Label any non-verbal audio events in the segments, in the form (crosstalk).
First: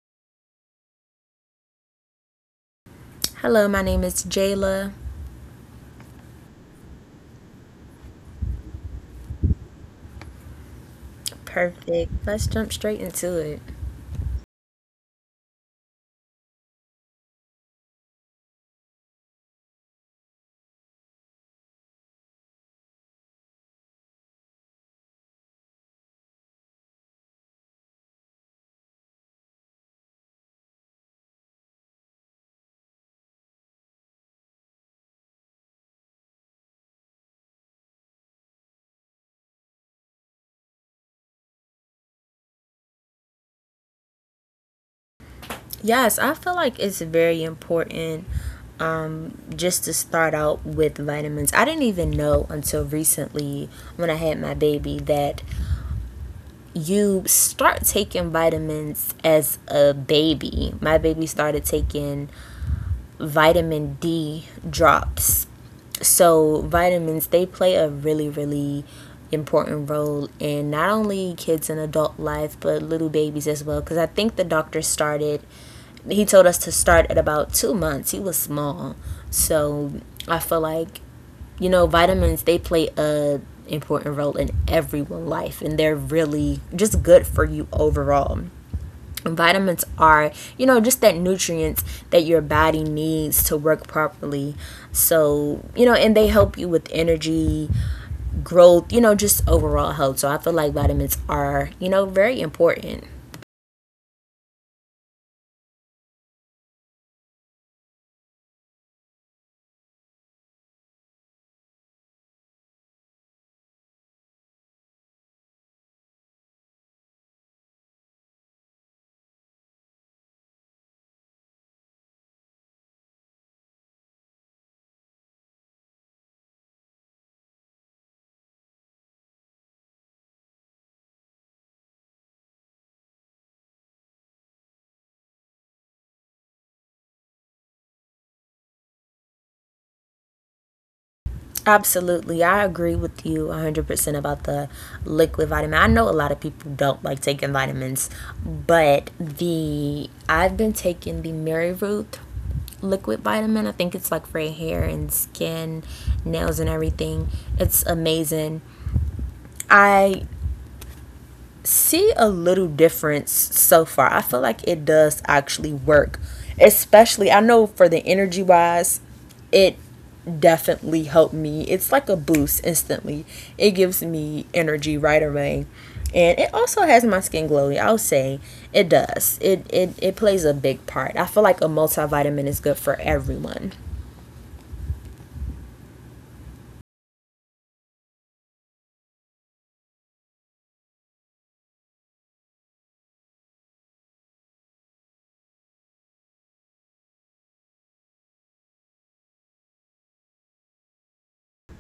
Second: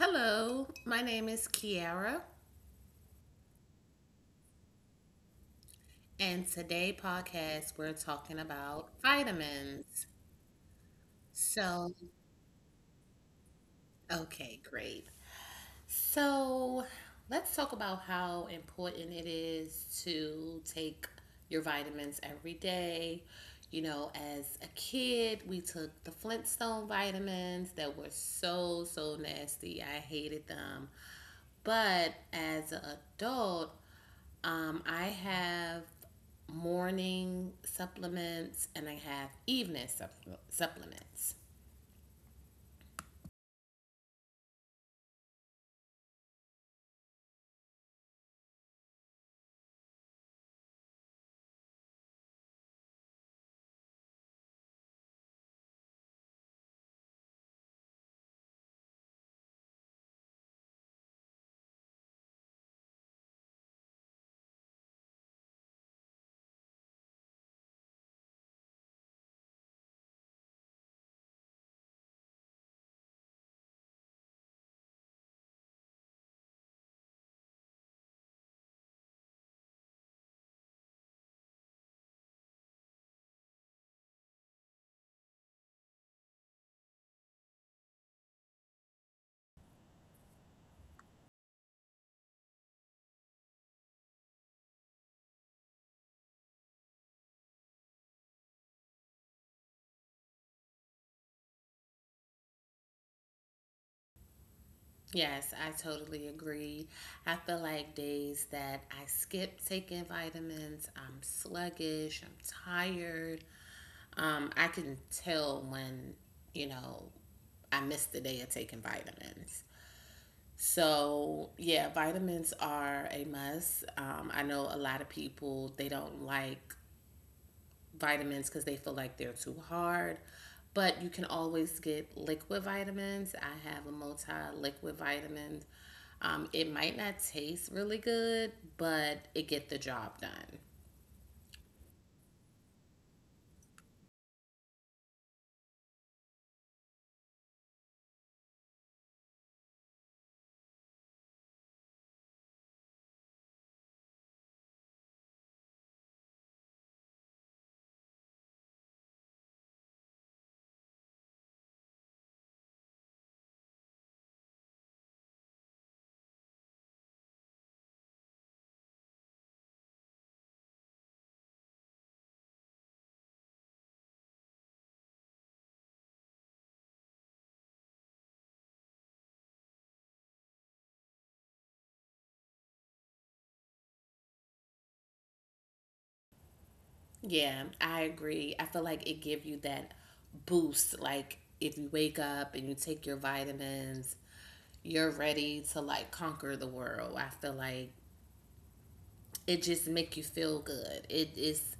Hello, my name is Kiara, Hello, my name is Jayla. and today podcast we're talking about vitamins. So, Perfect. Let's jump straight into it. okay, great. So let's talk about how important it is to take your vitamins every day. You know, as a kid, we took the Flintstone vitamins that were so, so nasty. I hated them. But as an adult, I have morning supplements and I have supplements. Yes, I feel like it's very important just to start out with vitamins. I didn't even know until recently when I had my baby that you start taking vitamins as a baby. My baby started taking vitamin D drops. So, vitamins, they play a really, really important role in not only kids and adult life, but little babies as well. Because I think the doctor started, he told us to start at about 2 months. He was small. So, I feel like, you know, vitamins, they play a important role in everyone's life and they're really just good for you overall. Vitamins are, you know, just that nutrients that your body needs to work properly. So, you know, and they help you with energy, growth, you know, just overall health. So I feel like vitamins are, you know, very important. Yes, I totally agree. I feel like days that I skip taking vitamins, I'm sluggish, I'm tired. I can tell when, you know, I missed the day of taking vitamins. So, yeah, vitamins are a must. I know a lot of people, they don't like vitamins because they feel like they're too hard. But you can always get liquid vitamins. I have a multi liquid vitamin. It might not taste really good, but it get the job done. Absolutely. I agree with you 100% about the liquid vitamin. I know a lot of people don't like taking vitamins, but the I've been taking the Mary Root liquid vitamin. I think it's like for hair and skin, nails and everything. It's amazing. I see a little difference so far. I feel like it does actually work. Especially, I know for the energy wise, it definitely helped me. It's like a boost instantly. It gives me energy right away. And it also has my skin glowy. I'll say it does. It plays a big part. I feel like a multivitamin is good for everyone. Yeah, I agree. I feel like it give you that boost. Like if you wake up and you take your vitamins, you're ready to like conquer the world. I feel like it just make you feel good. It is.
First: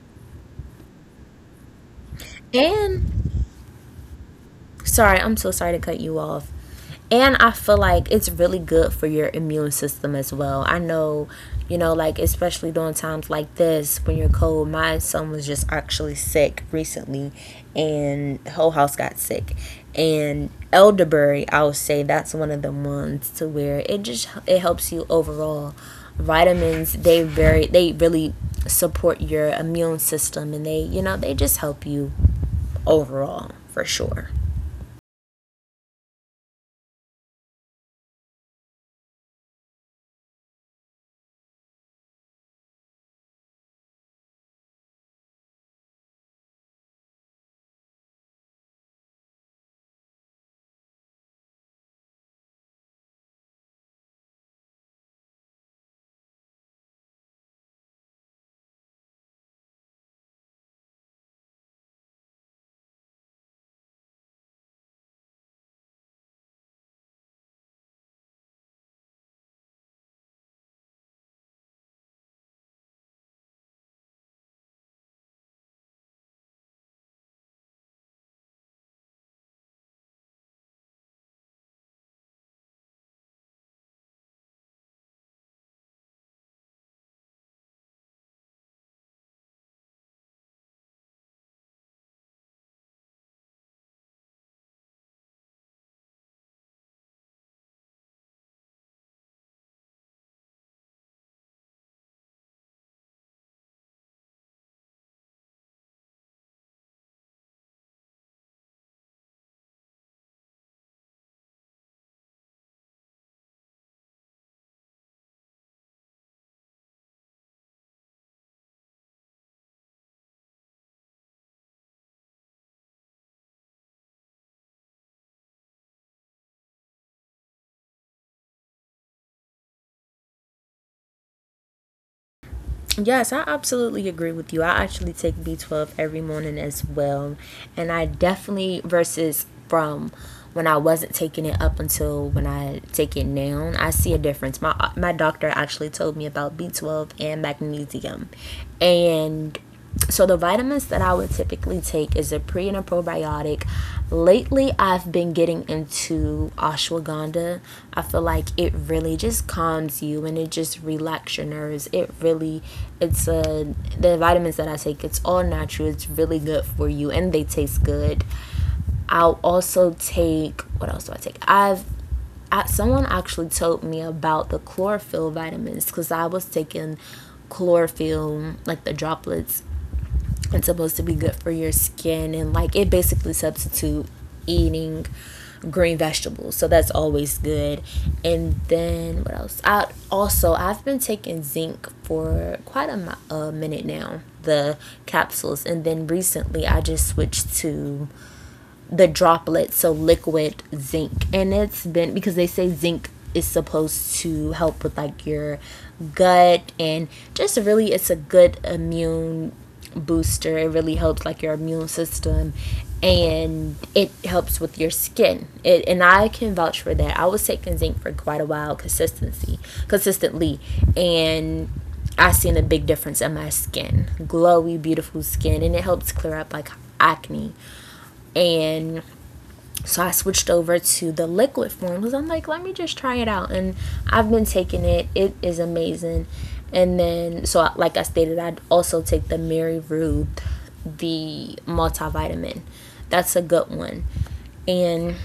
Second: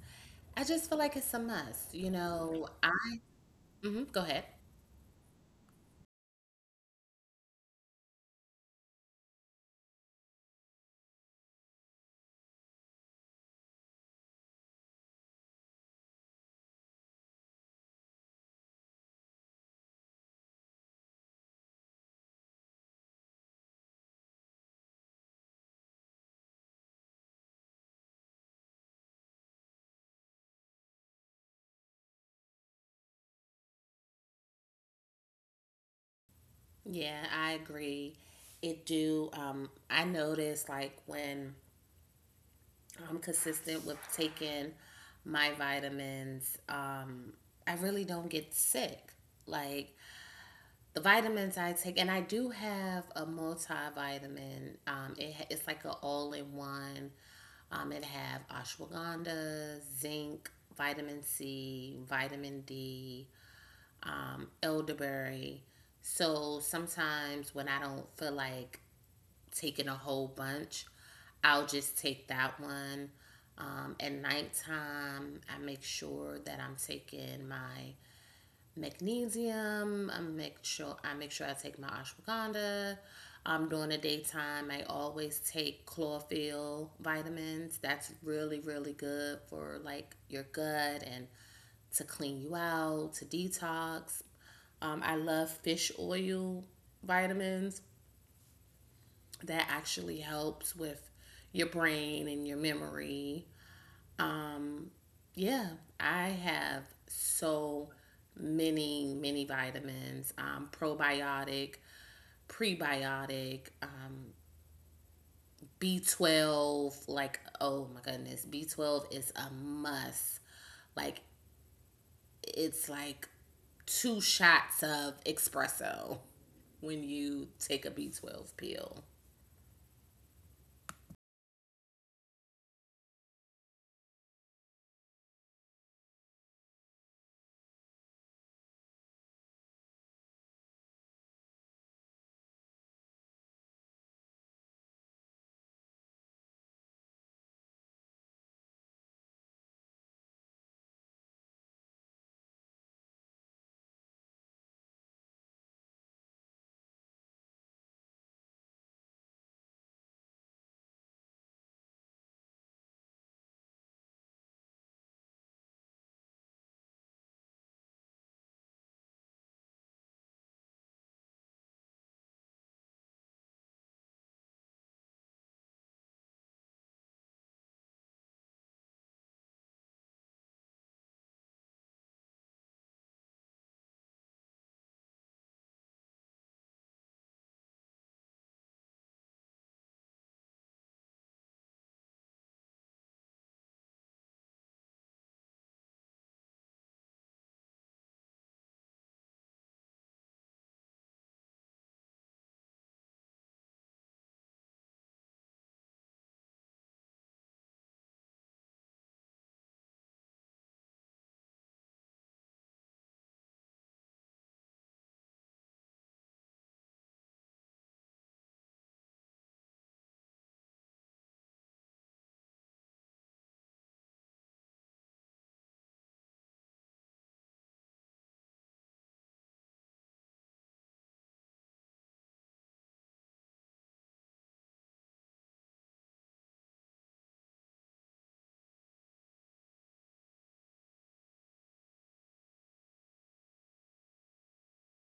I just feel like it's a must. You know. I. And, Mhm, go ahead. sorry, I'm so sorry to cut you off. And I feel like it's really good for your immune system as well. I know, you know, like especially during times like this when you're cold. My son was just actually sick recently, and the whole house got sick. And elderberry, I would say that's one of the ones to where it helps you overall. Vitamins, they really support your immune system, and they, you know, they just help you overall for sure. Yeah, I agree. It do. I notice like when I'm consistent with taking my vitamins, I really don't get sick. Like the vitamins I take, and I do have a multivitamin. Um, it's like a all in one. It have ashwagandha, zinc, vitamin C, vitamin D, elderberry. So sometimes when I don't feel like taking a whole bunch, I'll just take that one. At nighttime, I make sure that I'm taking my magnesium. I make sure I take my ashwagandha. During the daytime, I always take chlorophyll vitamins. That's really really good for like your gut and to clean you out to detox. I love fish oil vitamins that actually helps with your brain and your memory. Um, yeah, I have so many, many vitamins probiotic, prebiotic, B12. Like, oh my goodness, B12 is a must. Like, it's like two shots of espresso when you take a B12 pill. Yes, I absolutely agree with you. I actually take B12 every morning as well. And I definitely, versus from when I wasn't taking it up until when I take it now, I see a difference. My doctor actually told me about B12 and magnesium. And so the vitamins that I would typically take is a pre and a probiotic. Lately, I've been getting into ashwagandha. I feel like it really just calms you and it just relaxes your nerves. It really, it's a the vitamins that I take. It's all natural. It's really good for you, and they taste good. I'll also take, what else do I take? Someone actually told me about the chlorophyll vitamins because I was taking chlorophyll like the droplets. It's supposed to be good for your skin and like it basically substitute eating green vegetables. So that's always good. And then what else? I've been taking zinc for quite a minute now, the capsules. And then recently I just switched to the droplets, so liquid zinc. And it's been, because they say zinc is supposed to help with like your gut and just really it's a good immune booster. It really helps like your immune system and it helps with your skin. It, and I can vouch for that. I was taking zinc for quite a while consistency consistently and I seen a big difference in my skin. Glowy, beautiful skin, and it helps clear up like acne. And so I switched over to the liquid form because I'm like, let me just try it out. And I've been taking it, it is amazing. And then, so like I stated, I'd also take the Mary Ruth, the multivitamin. That's a good one. And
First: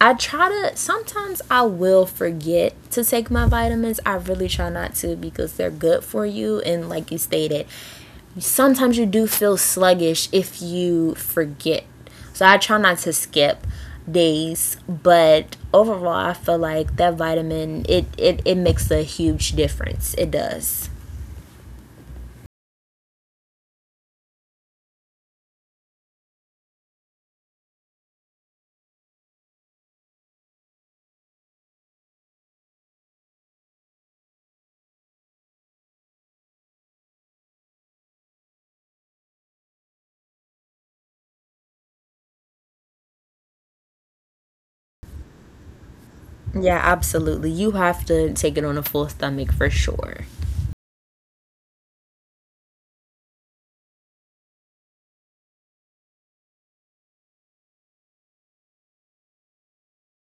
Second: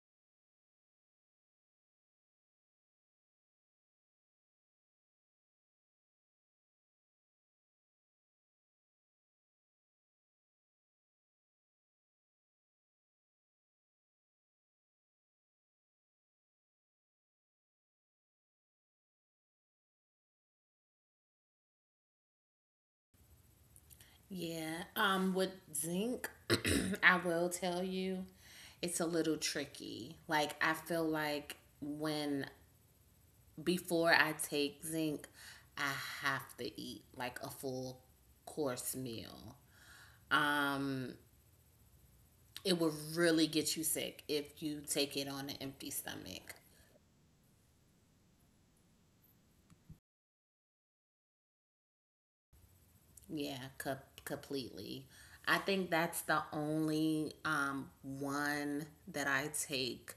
I try to, sometimes I will forget to take my vitamins. I really try not to because they're good for you. And like you stated, sometimes you do feel sluggish if you forget. So I try not to skip days, but overall I feel like that vitamin it makes a huge difference. It does. Yeah. With zinc, (clears throat) I will tell you, it's a little tricky. Like I feel like when before I take zinc, I have to eat like a full course meal. Um it will really get you sick if you take it on an empty stomach. Yeah, absolutely. You have to take it on a full stomach for sure. Yeah, completely. I think that's the only one that I take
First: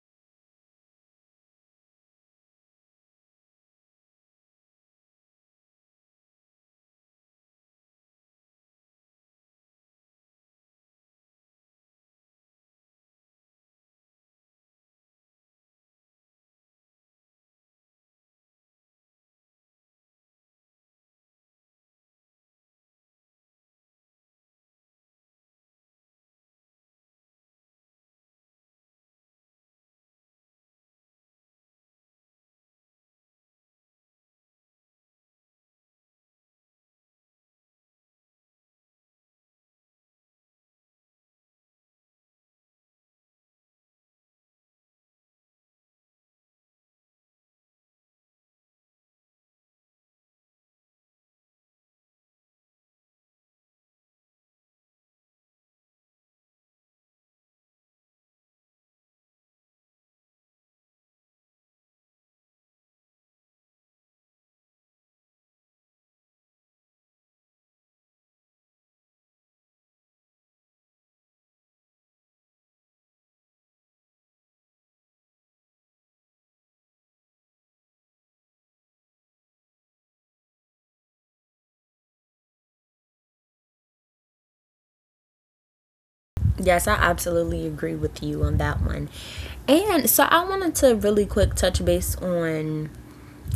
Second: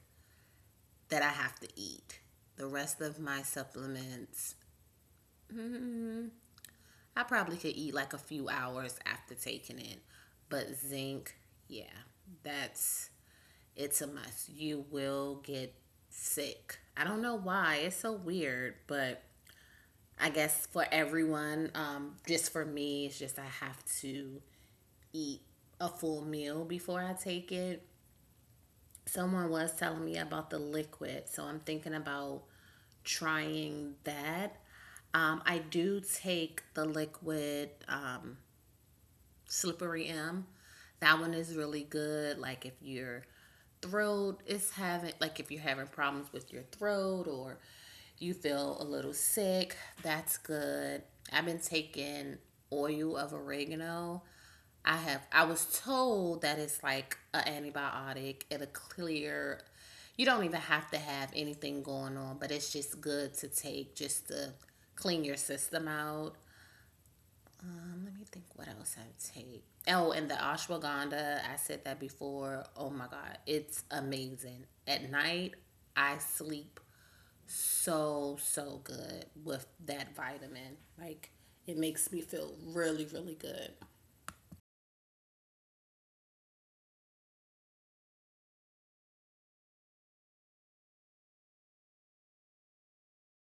that I have to eat. The rest of my supplements, mm, I probably could eat like a few hours after taking it. But zinc, yeah, that's it's a must. You will get sick. I don't know why. It's so weird, but I guess for everyone, just for me, it's just I have to eat a full meal before I take it. Someone was telling me about the liquid, so I'm thinking about trying that. I do take the liquid Slippery M. That one is really good. Like if you're having problems with your throat or you feel a little sick, that's good. I've been taking oil of oregano. I was told that it's like an antibiotic. It'll clear You don't even have to have anything going on, but it's just good to take just to clean your system out. Let me think what else I take. Oh, and the ashwagandha, I said that before. Oh my god, it's amazing. At night, I sleep so so good with that vitamin. Like it makes me feel really really good. Yes, I absolutely agree with you on that one. And so I wanted to really quick touch base on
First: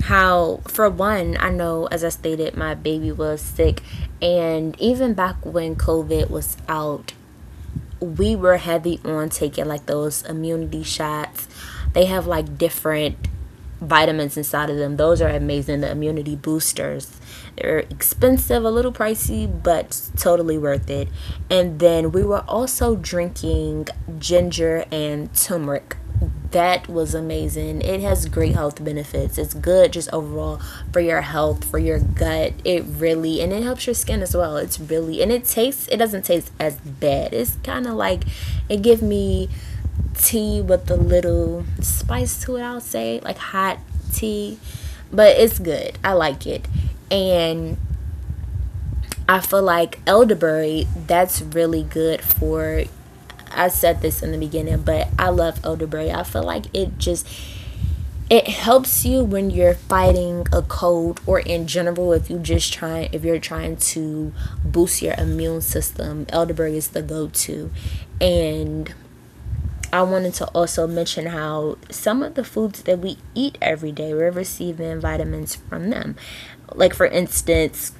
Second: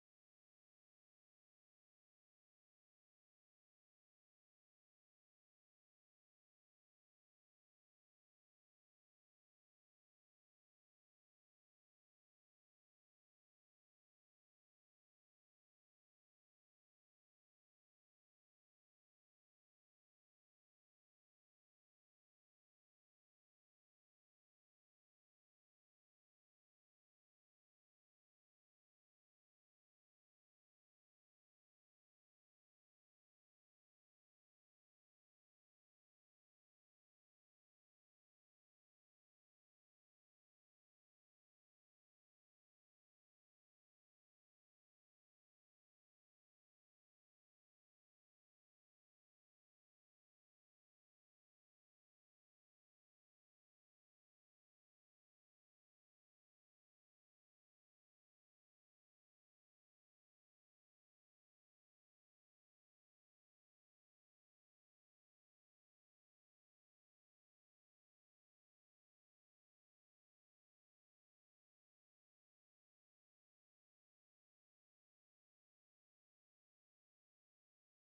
how, for one, I know, as I stated, my baby was sick. And even back when COVID was out, we were heavy on taking like those immunity shots. They have like different vitamins inside of them. Those are amazing. The immunity boosters. They're expensive, a little pricey, but totally worth it. And then we were also drinking ginger and turmeric. That was amazing. It has great health benefits. It's good just overall for your health, for your gut. It really and it helps your skin as well. It's really, and it tastes, it doesn't taste as bad. It's kind of like it give me tea with a little spice to it, I'll say, like hot tea, but it's good. I like it. And I feel like elderberry, that's really good for. I said this in the beginning, but I love elderberry. I feel like it just it helps you when you're fighting a cold or in general if you just trying if you're trying to boost your immune system. Elderberry is the go-to. And I wanted to also mention how some of the foods that we eat every day, we're receiving vitamins from them. Like for instance,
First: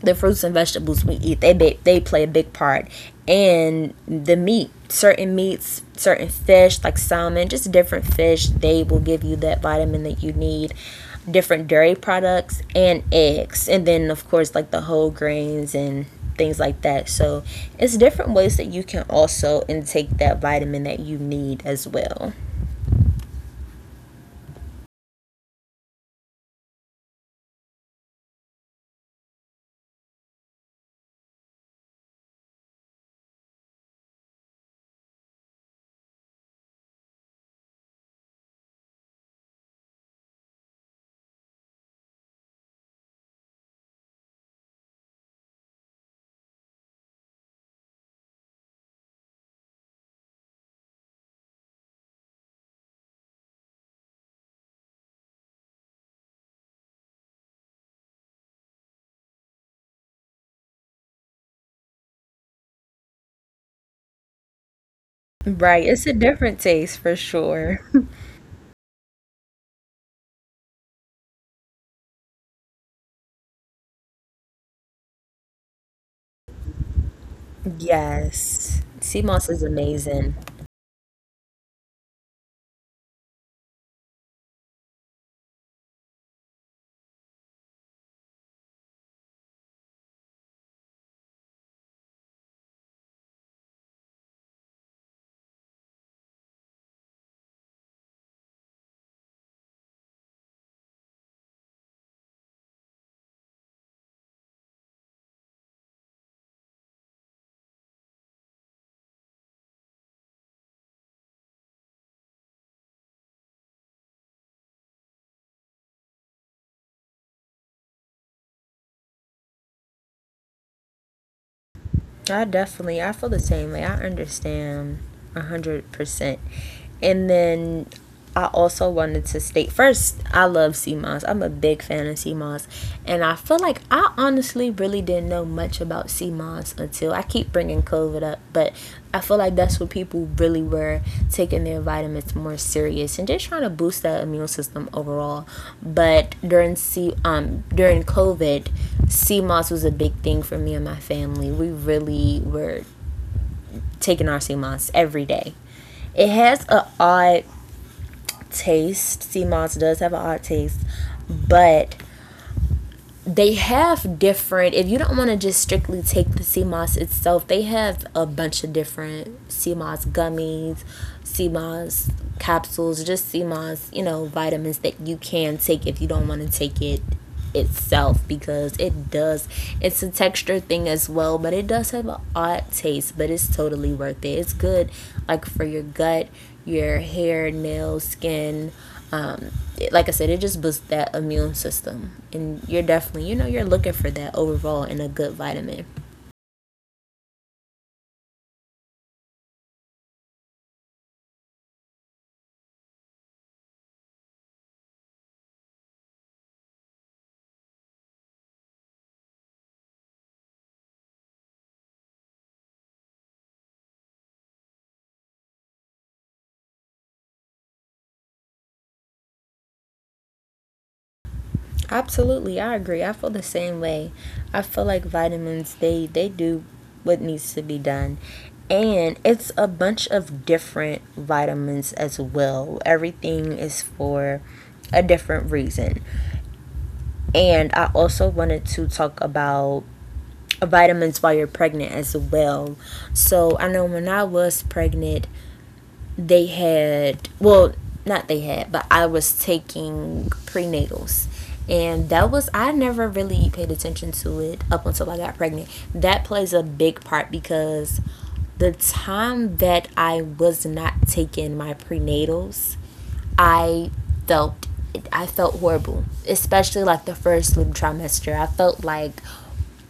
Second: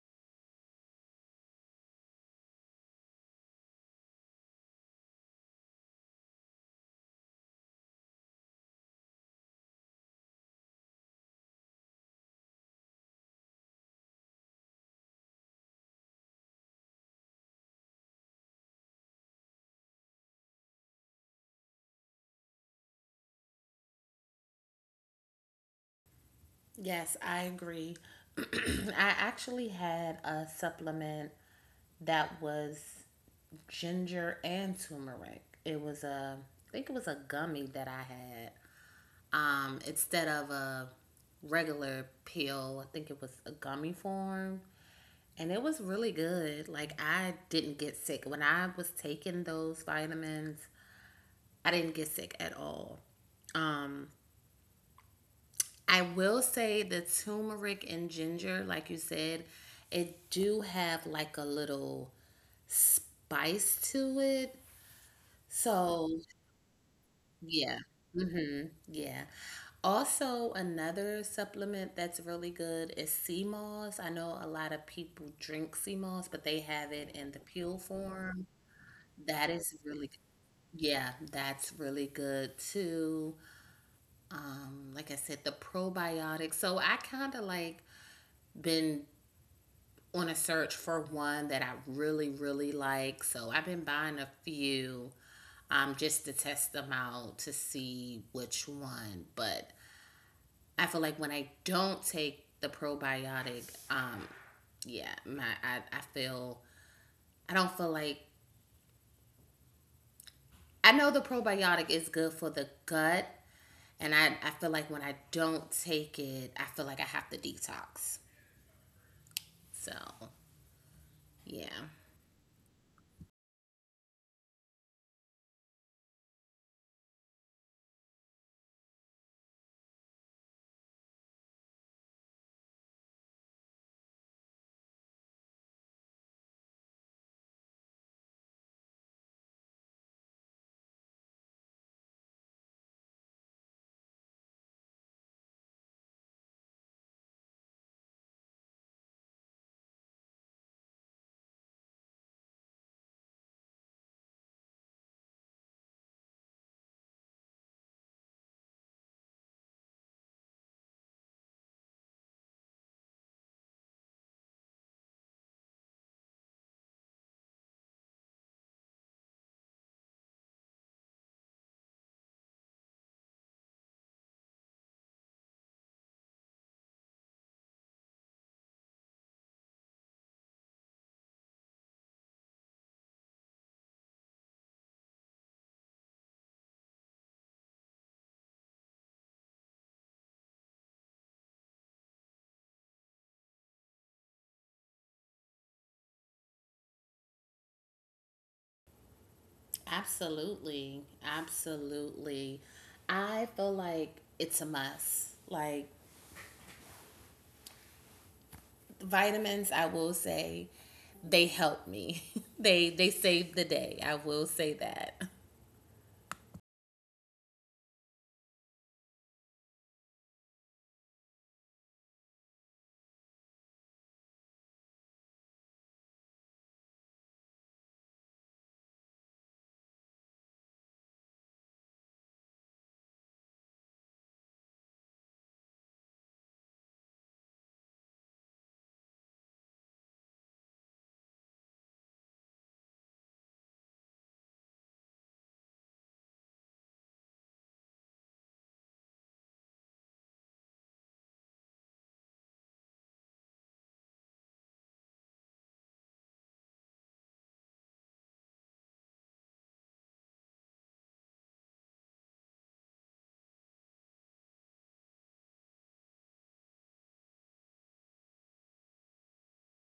the fruits and vegetables we eat, they play a big part. And the meat, certain meats, certain fish like salmon, just different fish, they will give you that vitamin that you need. Different dairy products and eggs, and then of course like the whole grains and things like that. So it's different ways that you can also intake that vitamin that you need as well. Yes, I agree. (clears throat) I actually had a supplement that was ginger and turmeric. I think it was a gummy that I had. Instead of a regular pill, I think it was a gummy form, and it was really good. Like I didn't get sick when I was taking those vitamins. I didn't get sick at all. Um, I will say the turmeric and ginger, like you said, it do have like a little spice to it. Right, it's So, a different taste for yeah. sure. Yeah. Also, another supplement that's really good is sea moss. I know a lot of people drink sea moss, but they have it in the peel (laughs) form. Yes, sea That moss is is really good. amazing. Yeah, that's really good too. Like I said, the probiotics. So I kind of like been on a search for one that I really, really like. So I've been buying a few just to test them out to see which one. But I feel like when I don't take the probiotic, yeah, my I feel I don't feel like I know the probiotic is good for the gut, and I feel like when I don't take it, I feel like I have to detox. So yeah. I definitely, I feel the same way. I understand a 100%. And then I also wanted to state first, I love sea moss. I'm a big fan of sea moss. And I feel like I honestly really didn't know much about sea moss until, I keep bringing COVID up, but I feel like that's when people really were taking their vitamins more serious and just trying to boost that immune system overall. But during COVID, CMOS was a big thing for me and my family. We really were taking our CMOS every day. It has an odd taste. CMOS does have an odd taste, but they have different, if you don't want to just strictly take the CMOS itself, they have a bunch of different CMOS gummies, CMOS capsules, just CMOS, you know, vitamins that you can take if you don't want to take it itself because it does, it's a texture thing as well, but it does have an odd taste, but it's totally worth it. It's good like for your gut, your hair, nails, skin. Um, like I said, it just boosts that immune system. And you're definitely, you know, you're looking for that overall and a good vitamin. Absolutely. Absolutely. I feel like it's a must. Like vitamins, I will say they help me. (laughs) They save the day. I will say that. Absolutely, I agree. I feel the same way. I feel like vitamins, they do what needs to be done. And it's a bunch of different vitamins as well. Everything is for a different reason. And I also wanted to talk about vitamins while you're pregnant as well. So I know when I was pregnant, they had, well, not they had, but I was taking prenatals. And that was, I never really paid attention to it up until I got pregnant. That plays a big part because the time that I was not taking my prenatals, I felt I felt horrible, especially like the first sleep trimester. I felt like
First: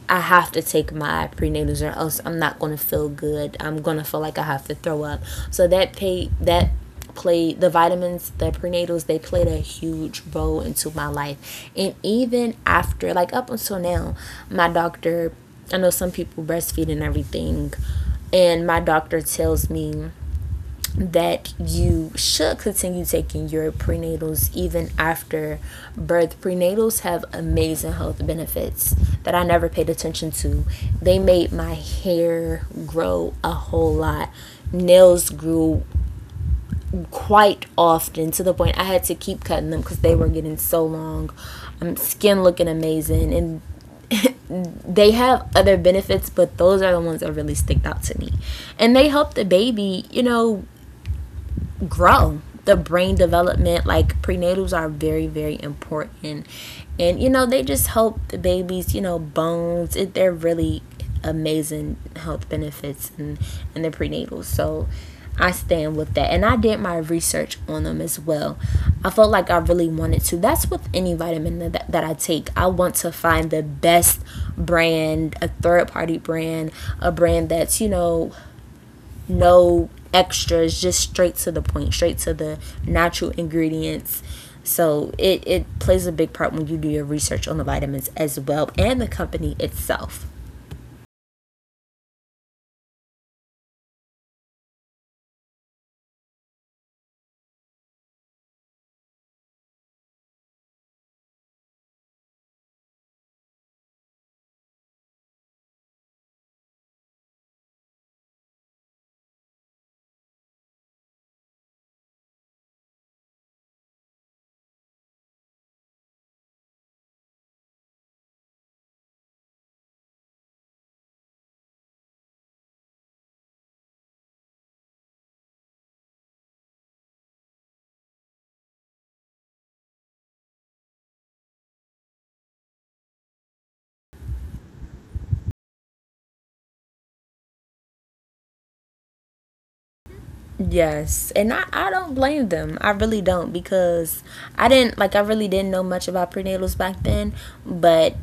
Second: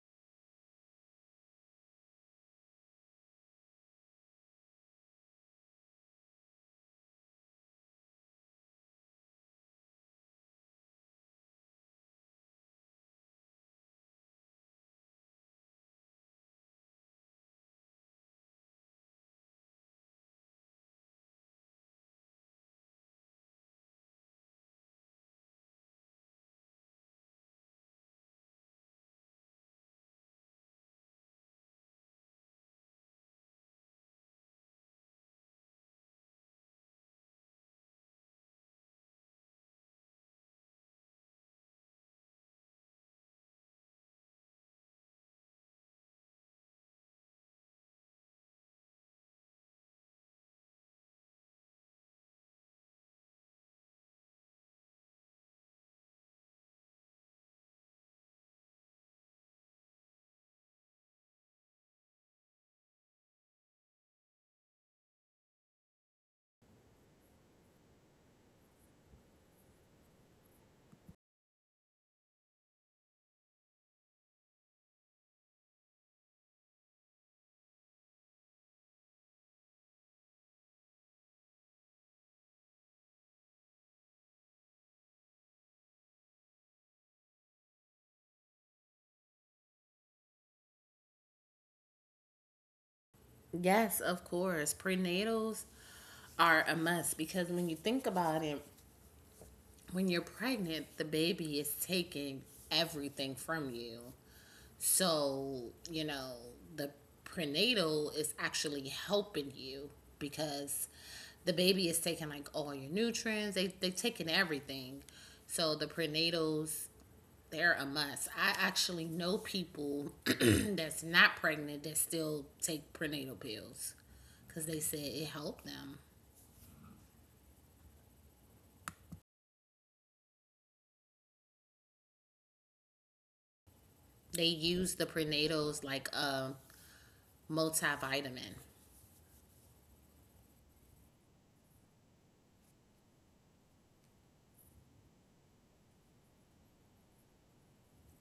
I have to take my prenatals or else I'm not gonna feel good. I'm gonna feel like I have to throw up. So that paid that played, the vitamins, the prenatals, they played a huge role into my life. And even after, like up until now, my doctor I know some people breastfeed and everything, and my doctor tells me that you should continue taking your prenatals even after birth. Prenatals have amazing health benefits that I never paid attention to. They made my hair grow a whole lot. Nails grew quite often to the point I had to keep cutting them because they were getting so long. Skin looking amazing, and they have other benefits, but those are the ones that really sticked out to me. And they help the baby, you know, grow the brain development. Like, prenatals are very important, and you know they just help the babies, you know, bones. They're really amazing health benefits. And the prenatals. So I stand with that, and I did my research on them as well. I felt like I really wanted to. That's with any vitamin that I take. I want to find the best brand, a third party brand, a brand that's, you know, no extras, just straight to the point, straight to the natural ingredients. So it plays a big part when you do your research on the vitamins as well and the company itself. Yes, of course. Prenatals are a must because when you think about it, when you're pregnant, the baby is taking everything from you. So, you know, the prenatal is actually helping you because the baby is taking like all your nutrients. They're taking everything. So the prenatals they're a must. I actually know people (clears throat) that's not pregnant that still take prenatal pills because they said it helped them. They use the prenatals like a multivitamin. Yes, and I don't blame them. I really don't. Because I didn't like I really didn't know much about prenatals back then, but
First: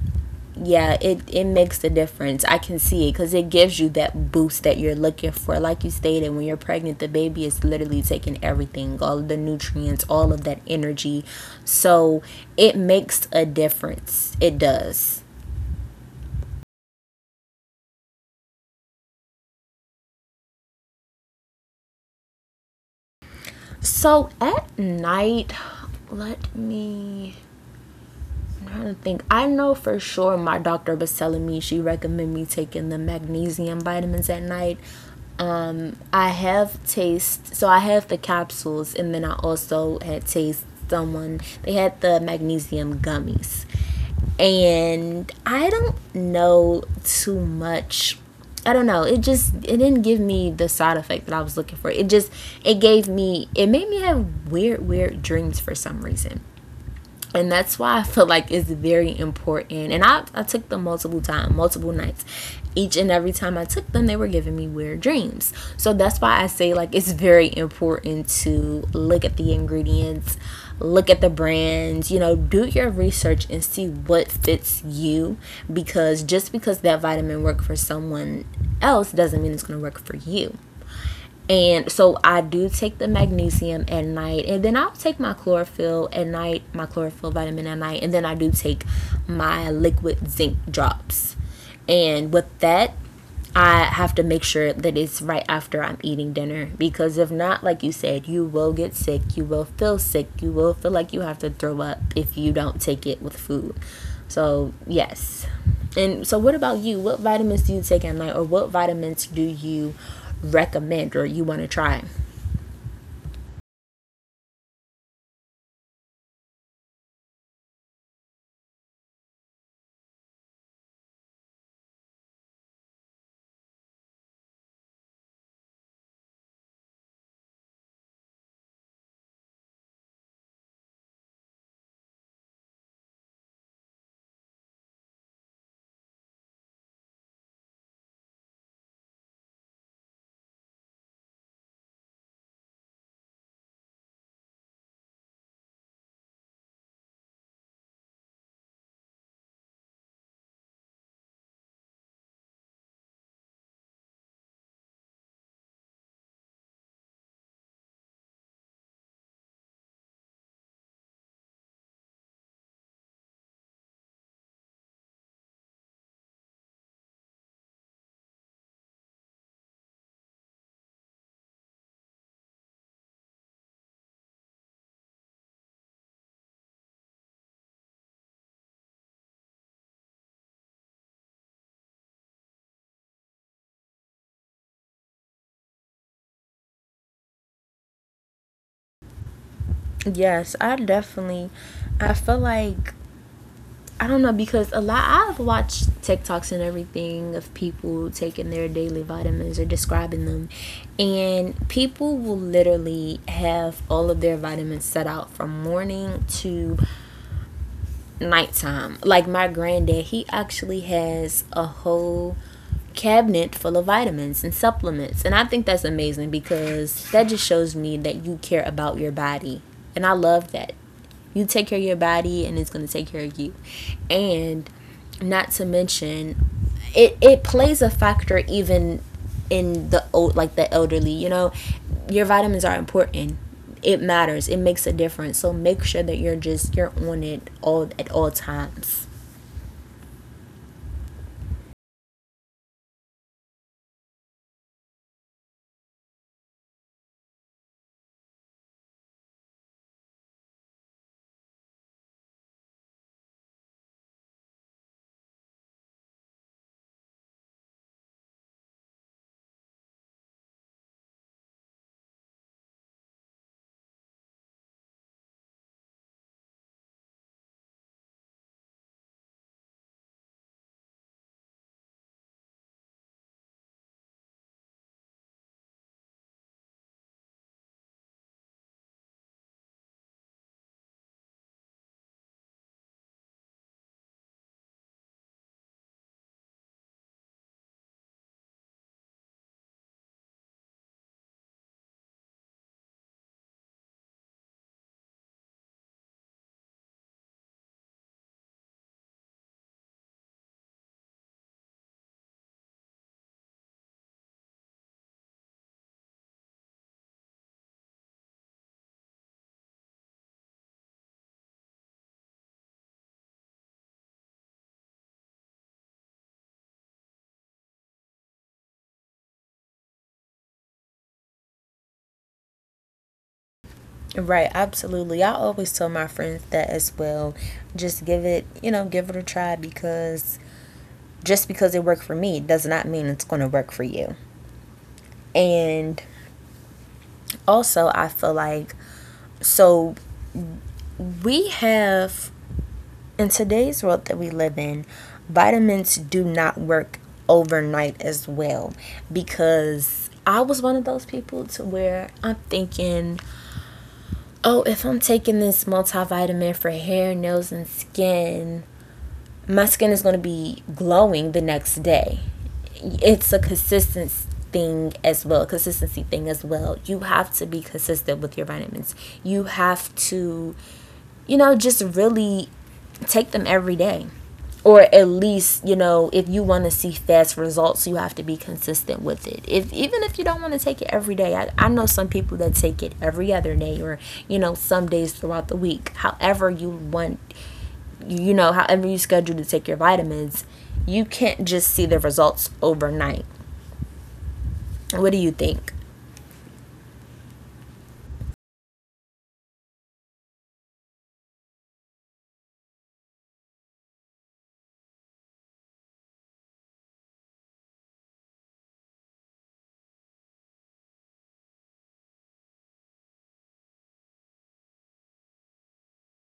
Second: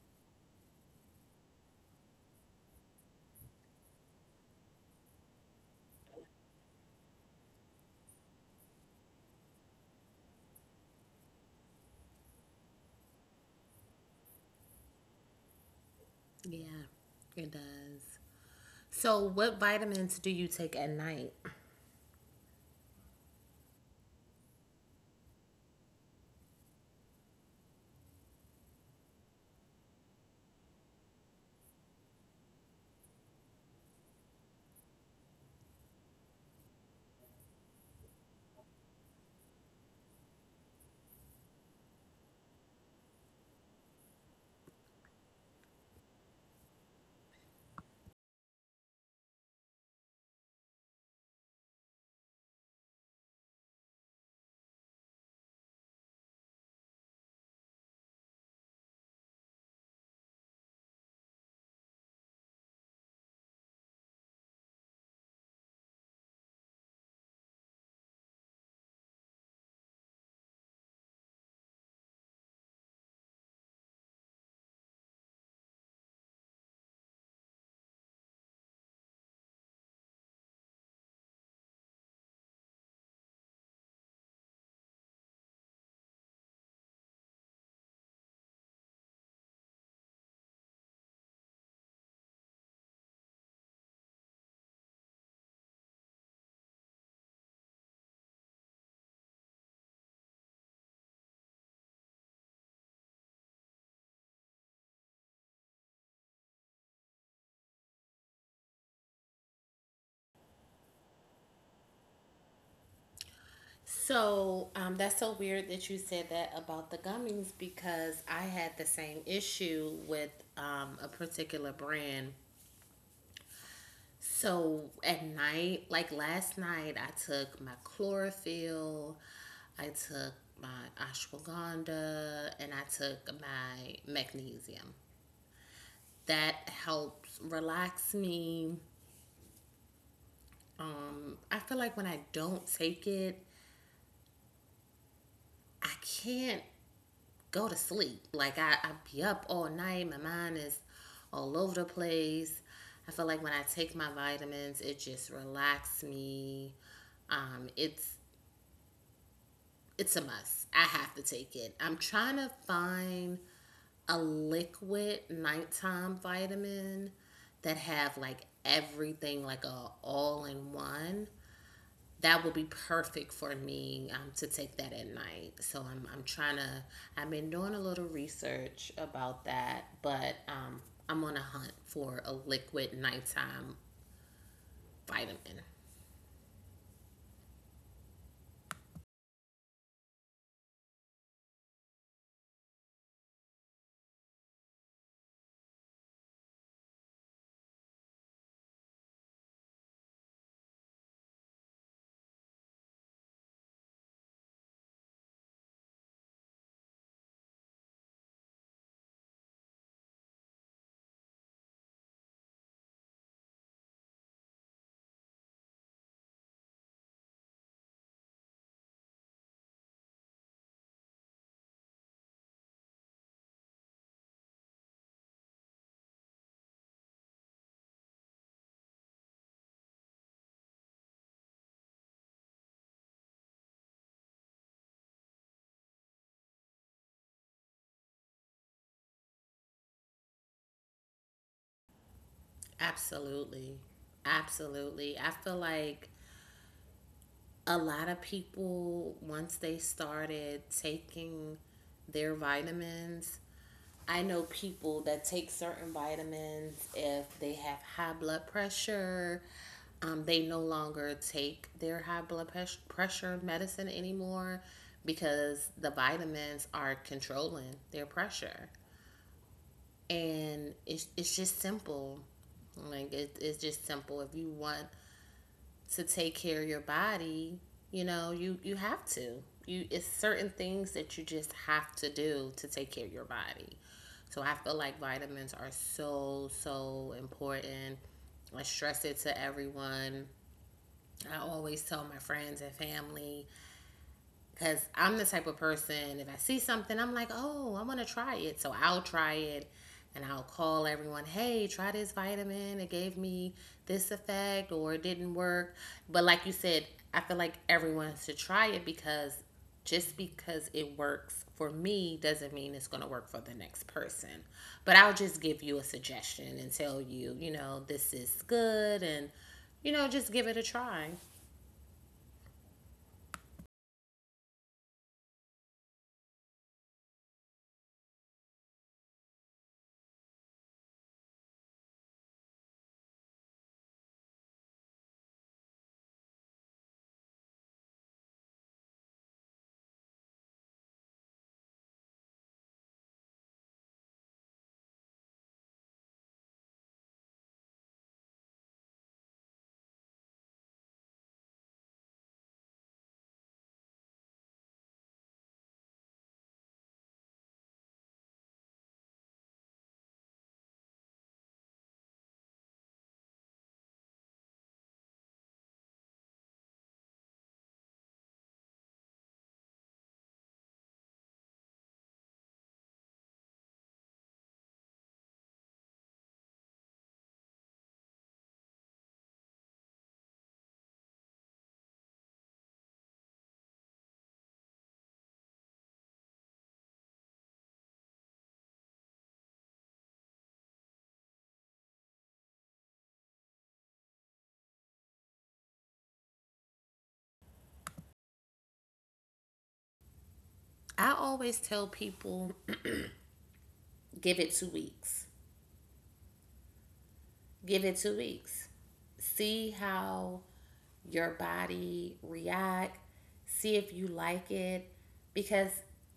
yeah, it makes a difference. I can see it cuz it gives you that boost that you're looking for. Like you stated, when you're pregnant, the baby is literally taking everything, all of the nutrients, all of that energy. So, it makes a difference. It does. Yeah, it does. So, what vitamins do you take at night? So, at night, let me I'm trying to think. I know for sure my doctor was telling me she recommended me taking the magnesium vitamins at night. I have taste, so I have the capsules, and then I also had taste someone. They had the magnesium gummies, and I don't know too much. I don't know. It just it didn't give me the side effect that I was looking for. It just it gave me it made me have weird dreams for some reason, and that's why I feel like it's very important. And I took them multiple times, multiple nights. Each and every time I took them, they were giving me weird dreams. So that's why I say like it's very important to look at the ingredients, look at the brands, you know, do your research and see what fits you, because just because that vitamin worked for someone else doesn't mean it's going to work for you. And so I do take the magnesium at night, and then I'll take my chlorophyll at night, my chlorophyll vitamin at night, and then I do take my liquid zinc drops. And with that, I have to make sure that it's right after I'm eating dinner, because if not, like you said, you will get sick, you will feel sick, you will feel like you have to throw up if you don't take it with food. So, yes. And so, what about you? What vitamins do you take at night, or what vitamins do you recommend or you want to try? That's so weird that you said that about the gummies because I had the same issue with a particular brand. So at night, like last night, I took my chlorophyll, I took my ashwagandha, and I took my magnesium. That helps relax me. I feel like when I don't take it, I can't go to sleep. Like I be up all night. My mind is all over the place. I feel like when I take my vitamins, it just relaxes me. Um, it's it's a must. I have to take it. I'm trying to find a liquid nighttime vitamin that have like everything like a all in one. That will be perfect for me to take that at night. I've been doing a little research about that, but I'm on a hunt for a liquid nighttime vitamin. Yes, I definitely. I feel like I don't know, because a lot I've watched TikToks and everything of people taking their daily vitamins or describing them, and people will literally have all of their vitamins set out from morning to nighttime. Like my granddad, he actually has a whole cabinet full of vitamins and supplements, and I think that's amazing, because that just shows me that you care about your body, and I love that. You take care of your body, and it's gonna take care of you, and not to mention, it plays a factor even in the old like the elderly. You know, your vitamins are important. It matters. It makes a difference. So make sure that you're just you're on it all at all times. Absolutely. Absolutely. I feel like a lot of people, once they started taking their vitamins, I know people that take certain vitamins if they have high blood pressure. They no longer take their pressure medicine anymore because the vitamins are controlling their pressure. And it's just simple. Like, it's just simple. If you want to take care of your body, you know, you have to. You it's certain things that you just have to do to take care of your body. So I feel like vitamins are so so important. I stress it to everyone. I always tell my friends and family. Cause I'm the type of person if I see something, I'm like, oh, I want to try it, so I'll try it, and I'll call everyone, hey, try this vitamin. It gave me this effect, or it didn't work. But like you said, I feel like everyone should try it because just because it works for me doesn't mean it's going to work for the next person. But I'll just give you a suggestion and tell you, you know, this is good and, you know, just give it a try. Right, absolutely. I always tell my friends that as well. Just give it, you know, give it a try, because just because it worked for me does not mean it's going to work for you. And also, I feel like so we have in today's world that we live in, vitamins do not work overnight as well, because I was one of those people to where I'm thinking, oh, if I'm taking this multivitamin for hair, nails, and skin, my skin is going to be glowing the next day. It's a consistency thing as well, consistency thing as well. You have to be consistent with your vitamins. You have to, you know, just really take them every day. Or at least, you know, if you want to see fast results, you have to be consistent with it. If even if you don't want to take it every day, I know some people that take it every other day, or, you know, some days throughout the week. However you want you know, however you schedule to take your vitamins, you can't just see the results overnight. What do you think? I always tell people give it 2 weeks. Give it 2 weeks. See how your body react. See if you like it. Because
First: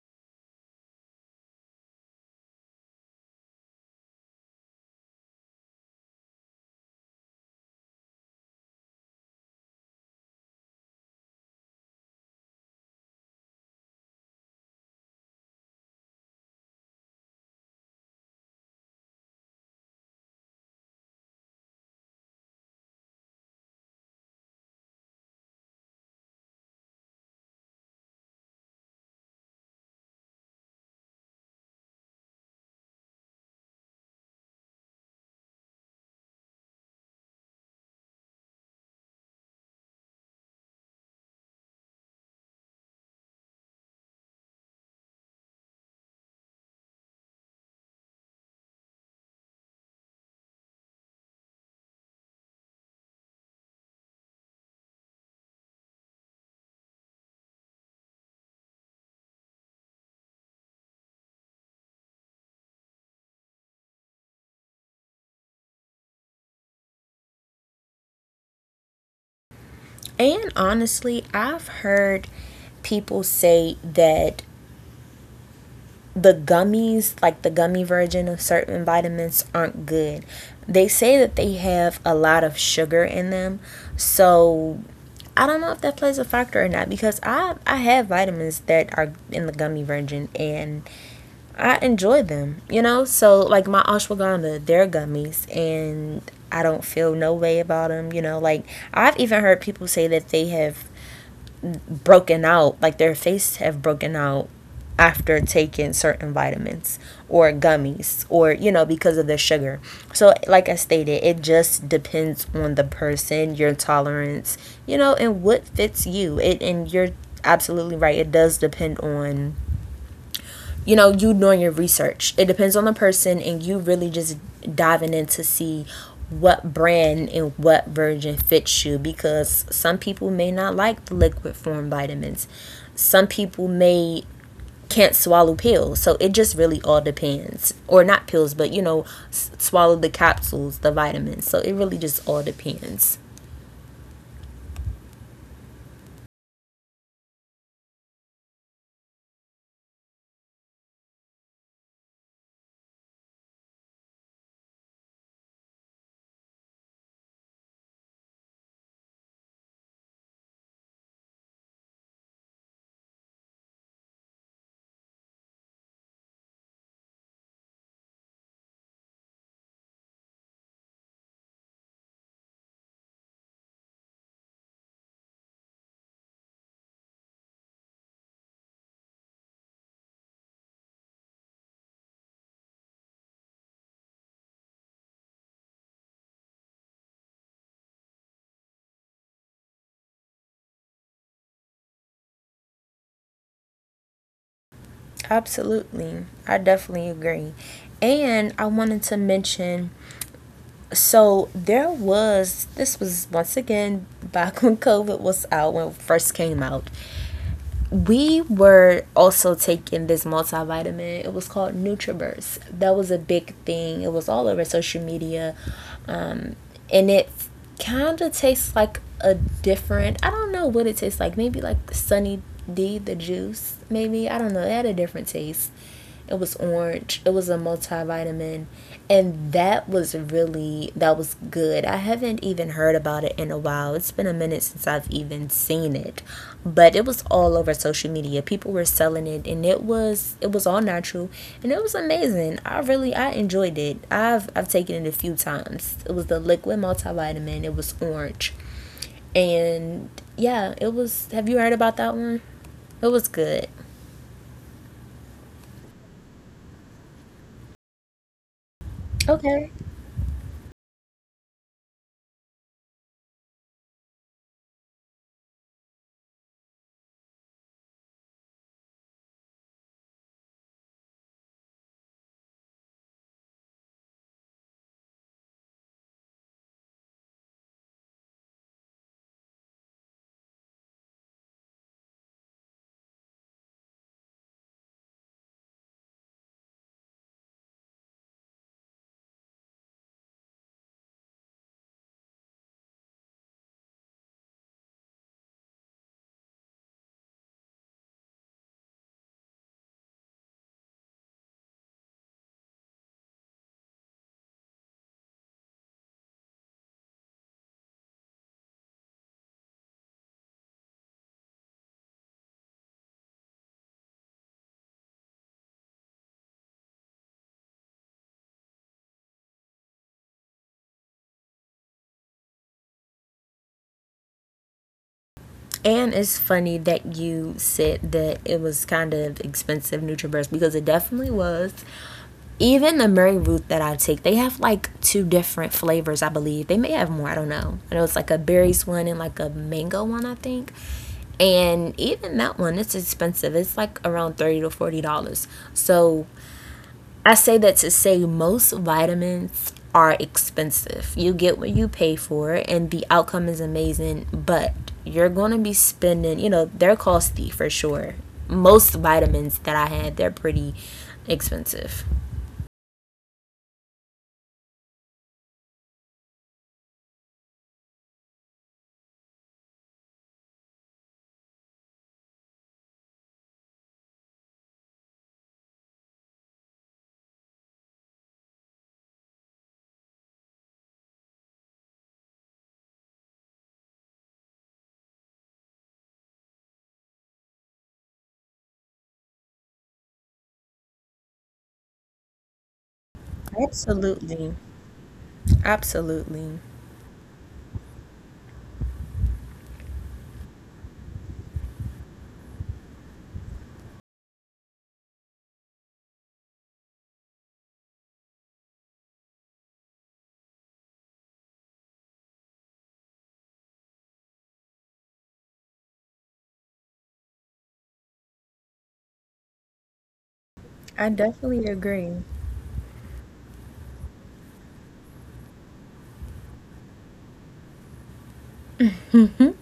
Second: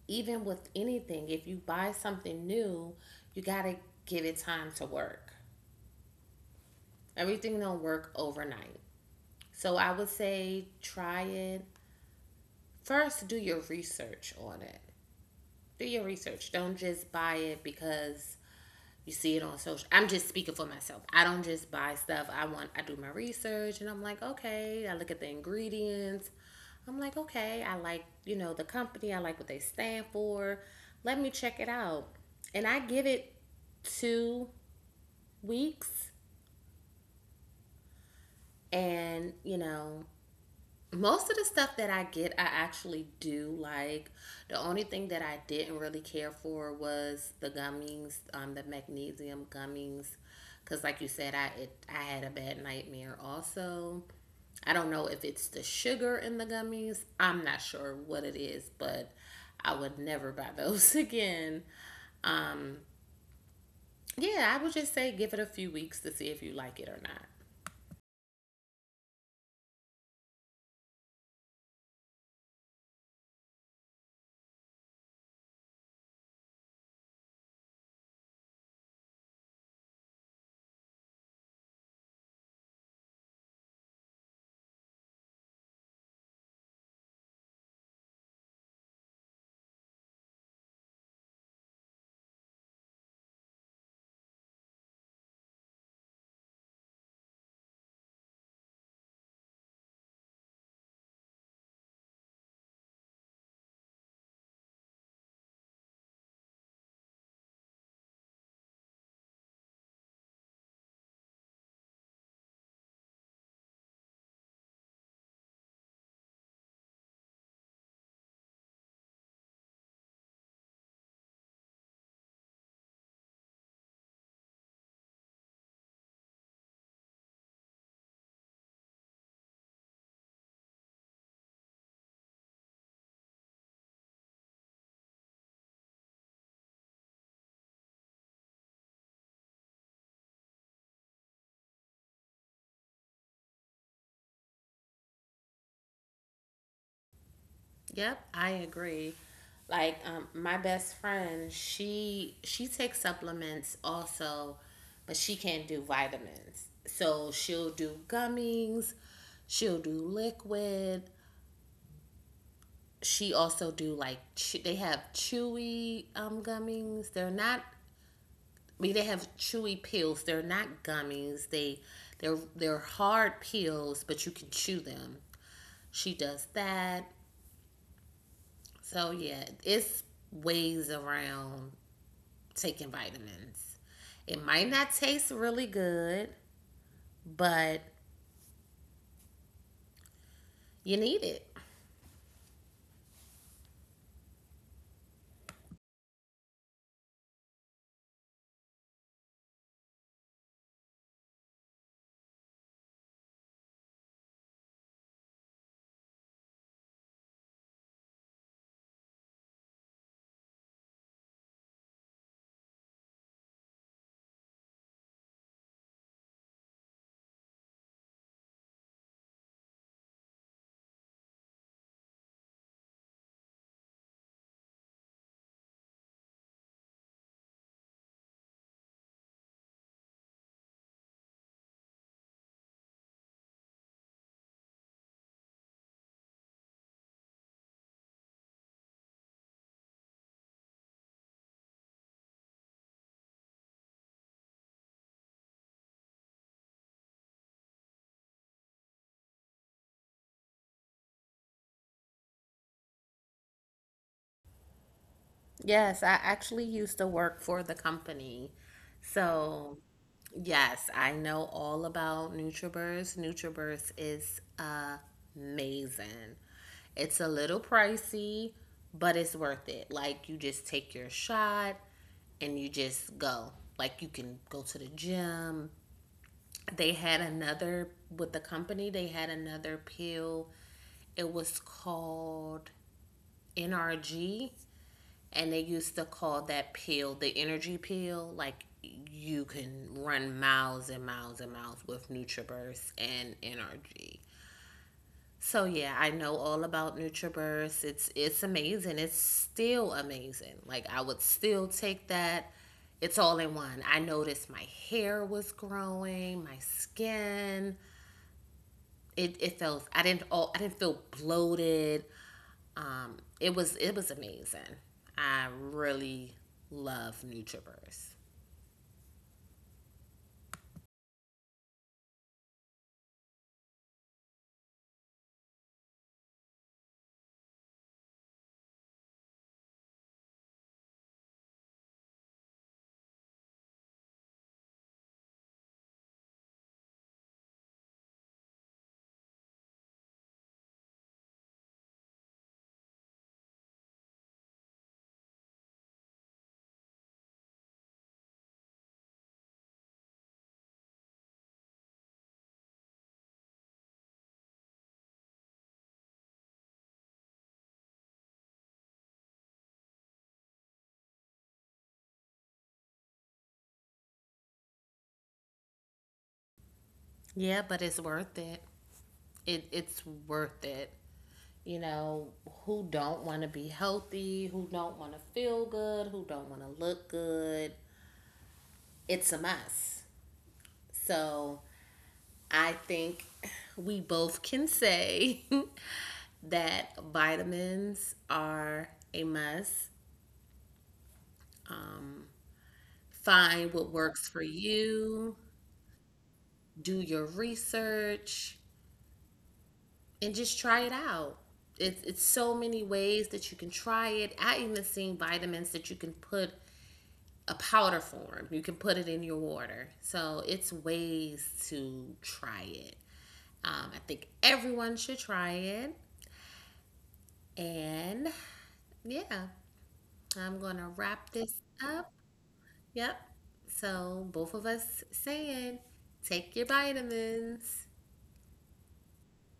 even with anything, if you buy something new, you gotta give it time to work. Everything don't work overnight. So I would say try it. First, do your research on it. Do your research. Don't just buy it because you see it on social. I'm just speaking for myself. I don't just buy stuff. I do my research and I'm like, okay, I look at the ingredients. I'm like, okay, I like, you know, the company, I like what they stand for. Let me check it out. And I give it 2 weeks and, you know, most of the stuff that I get, I actually do like. The only thing that I didn't really care for was the gummies, the magnesium gummies, because like you said, I had a bad nightmare also. I don't know if it's the sugar in the gummies. I'm not sure what it is, but I would never buy (laughs) those again. Um, yeah, I would just say give it a few weeks to see if you like it or not. And honestly, I've heard people say that the gummies, like the gummy version of certain vitamins, aren't good. They say that they have a lot of sugar in them. So I don't know if that plays a factor or not, because I have vitamins that are in the gummy version, and I enjoy them, you know? So, like, my ashwagandha, they're gummies, and I don't feel no way about them, you know? Like, I've even heard people say that they have broken out, like, their face have broken out after taking certain vitamins or gummies or, you know, because of the sugar. So, like I stated, it just depends on the person, your tolerance, you know, and what fits you. It, and you're absolutely right. It does depend on, you know, you doing your research. It depends on the person, and you really just diving in to see what brand and what version fits you, because some people may not like the liquid form vitamins. Some people may can't swallow pills. So it just really all depends. Or not pills, but you know, swallow the capsules, the vitamins. So it really just all depends. Yep, I agree. Like my best friend, she takes supplements also, but she can't do vitamins. So she'll do gummies, she'll do liquid. She also do like che- they have chewy gummies. They're not I mean they have chewy pills. They're not gummies. They're hard pills, but you can chew them. She does that. So yeah, it's ways around taking vitamins. It might not taste really good, but you need it. Absolutely. I definitely agree. And I wanted to mention so there was this was once again back (laughs) when COVID was out when it first came out. We were also taking this multivitamin. It was called NutriBurst. That was a big thing. It was all over social media, um, and it's kind of tastes like a different. I don't know what it tastes like. Maybe like Sunny D, the juice. Maybe I don't know. It had a different taste. It was orange. It was a multivitamin, and that was really that was good. I haven't even heard about it in a while. It's been a minute since I've even seen it, but it was all over social media. People were selling it, and it was all natural, and it was amazing. I really I enjoyed it. I've taken it a few times. It was the liquid multivitamin. It was orange, and yeah, it was. Have you heard about that one? It was good. Yes, I actually used to work for the company. Okay. So, yes, I know all about NutriBurst. NutriBurst is amazing. It's a little pricey, but it's worth it. Like, you just take your shot and you just go. Like, you can go to the gym. With the company, they had another pill it was called NRG, and they used to call that pill the energy pill. Like you can run miles and miles and miles with NutriBurst and NRG. So yeah, I know all about NutriBurst. It's amazing. It's still amazing. Like I would still take that. It's all in one. I noticed my hair was growing, my skin. It felt I didn't all I didn't feel bloated. It was amazing. I really love NutriBurst. And it's funny that you said that it was kind of expensive NutriBurst, because it definitely was. Even the Mary Ruth that I take, they have like two different flavors, I believe. They may have more, I don't know. I know it's like a berries one and like a mango one, I think. And even that one, it's expensive. It's like around $30 to $40. So I say that to say most vitamins are expensive. You get what you pay for, and the outcome is amazing, but you're going to be spending, you know, they're costly for sure. Most vitamins that I had, they're pretty expensive. Yeah, but it's worth it. It it's worth it. You know, who don't want to be healthy, who don't want to feel good, who don't want to look good. It's a must. So, I think we both can say (laughs) that vitamins are a must. Um, find what works for Absolutely. you. Absolutely. Do your research and just try it out. It's so many ways that you can try it. I even seen vitamins that you can put a powder form. You can put it in your water. So it's ways to try it. I think everyone should try it. And yeah, I'm gonna I wrap this definitely up. agree. Yep. So both of us saying, take your vitamins.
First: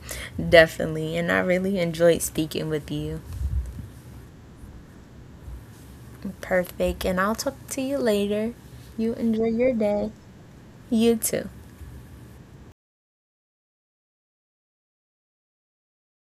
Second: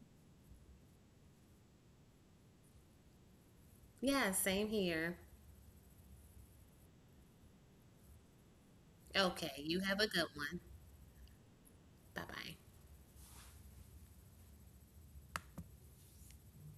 (laughs) Definitely. And I really enjoyed speaking with you. Yeah, same here. Perfect. And I'll talk to you later. You enjoy Okay, your you have a day. good one. You too. Bye bye.